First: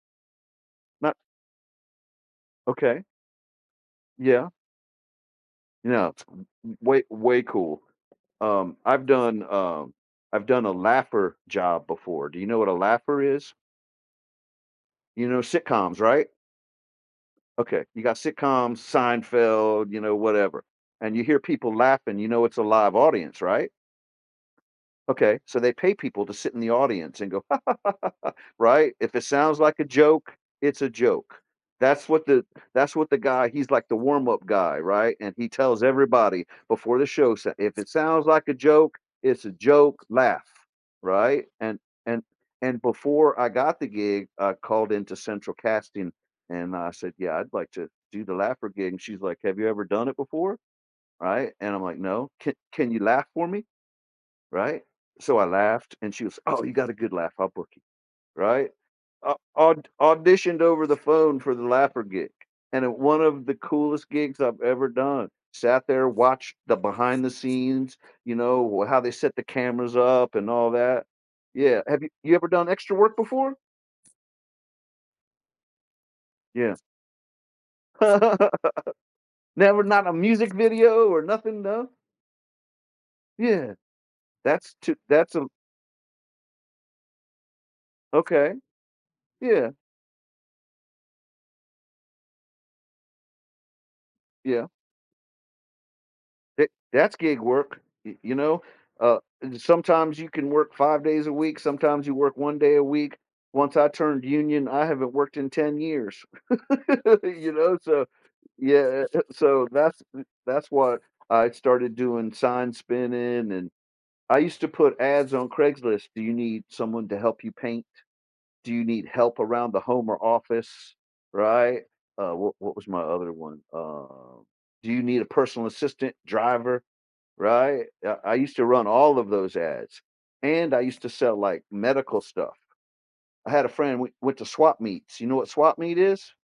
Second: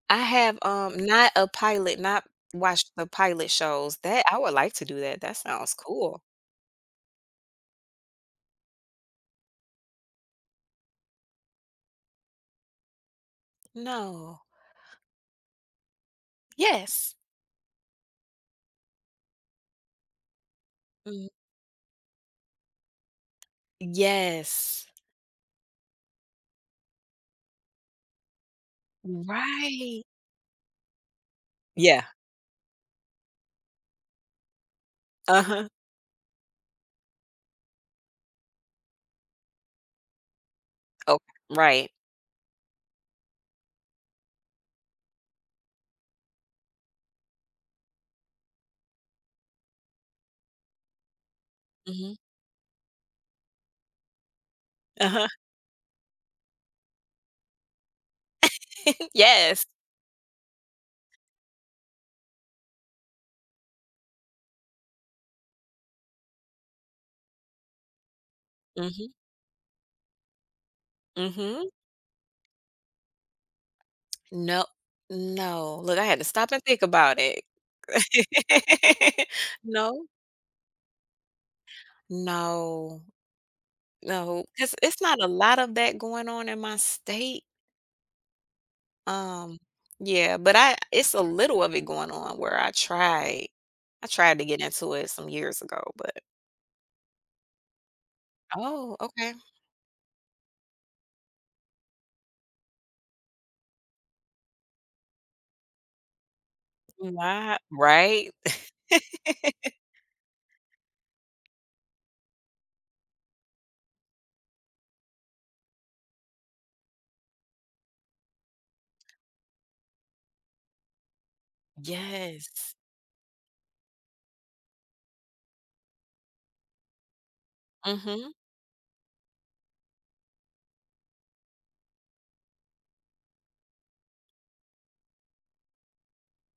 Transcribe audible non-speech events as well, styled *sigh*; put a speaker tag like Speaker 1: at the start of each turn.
Speaker 1: I have, um,
Speaker 2: *unintelligible*
Speaker 1: not a pilot, not watched
Speaker 2: Okay.
Speaker 1: the pilot shows that I
Speaker 2: Yeah.
Speaker 1: would like to do that. That sounds
Speaker 2: Yeah,
Speaker 1: cool.
Speaker 2: it's w w way way cool. Um, I've done, um I've done a laugher job before. Do you know what a laugher is?
Speaker 1: No.
Speaker 2: You know, sitcoms, right?
Speaker 1: Yes.
Speaker 2: Okay, you got sitcoms, Seinfeld, you know, whatever, and you
Speaker 1: Mm
Speaker 2: hear people laughing, you know it's a live audience, right?
Speaker 1: Yes.
Speaker 2: Okay, so they pay people to sit in the audience and go ha ha ha ha ha, right? If it sounds like a
Speaker 1: Right.
Speaker 2: joke, it's a joke.
Speaker 1: Yeah,
Speaker 2: That's what the that's what the guy he's like the warm-up guy, right? And he
Speaker 1: Uh-huh.
Speaker 2: tells everybody before the show, if it sounds like a joke, it's a joke, laugh,
Speaker 1: Oh,
Speaker 2: right? And
Speaker 1: right.
Speaker 2: and and, before I got the gig, I called into central casting and I said, yeah, I'd like to do the laugher gig, and she's like, have you ever done it before, right? And I'm like,
Speaker 1: Mhm.
Speaker 2: no, ca can you laugh for me? Right,
Speaker 1: Uh-huh
Speaker 2: so I laughed and she was, oh, you got a good laugh, I'll book you, right?
Speaker 1: *laughs*
Speaker 2: I au
Speaker 1: Yes
Speaker 2: au auditioned over the phone for the laugher gig, and one of the coolest gigs I've ever done, sat there, watched the behind the scenes, you know, how they
Speaker 1: Mhm.
Speaker 2: set the cameras up and all that.
Speaker 1: Mhm.
Speaker 2: Yeah, have you you ever done extra work before?
Speaker 1: No. No, look, I had to stop and
Speaker 2: Yeah.
Speaker 1: think about it
Speaker 2: *laughs*
Speaker 1: *laughs*
Speaker 2: Never
Speaker 1: No.
Speaker 2: not a music video or nothing, no?
Speaker 1: No.
Speaker 2: Yeah,
Speaker 1: No,
Speaker 2: that's
Speaker 1: 'cause
Speaker 2: to
Speaker 1: it's not a
Speaker 2: that's a
Speaker 1: lot of that going on in my state.
Speaker 2: Okay.
Speaker 1: Um,
Speaker 2: Yeah.
Speaker 1: yeah, but I it's a little of it going on where I try I tried to get
Speaker 2: Yeah.
Speaker 1: into it some years ago, but
Speaker 2: Eh that's gig work, y you know,
Speaker 1: Oh,
Speaker 2: uh,
Speaker 1: okay.
Speaker 2: sometimes you can work 5 days a week, sometimes you work 1 day a week. Once I turned union, I haven't worked in 10 years, *laughs* you
Speaker 1: Wo
Speaker 2: know, so
Speaker 1: Right
Speaker 2: yeah, so
Speaker 1: *laughs*
Speaker 2: that's that's what I started doing sign spinning and I used to put ads on Craigslist. Do you need someone to help you paint? Do you need help around the home or office, right? Uh, wha
Speaker 1: Yes.
Speaker 2: what was my other one? Um, do you need a personal assistant, driver, right? Yeah,
Speaker 1: Mhm.
Speaker 2: I I used to run all of those ads, and I used to sell like medical stuff I had a friend we went to swap meets. You know what swap meet is?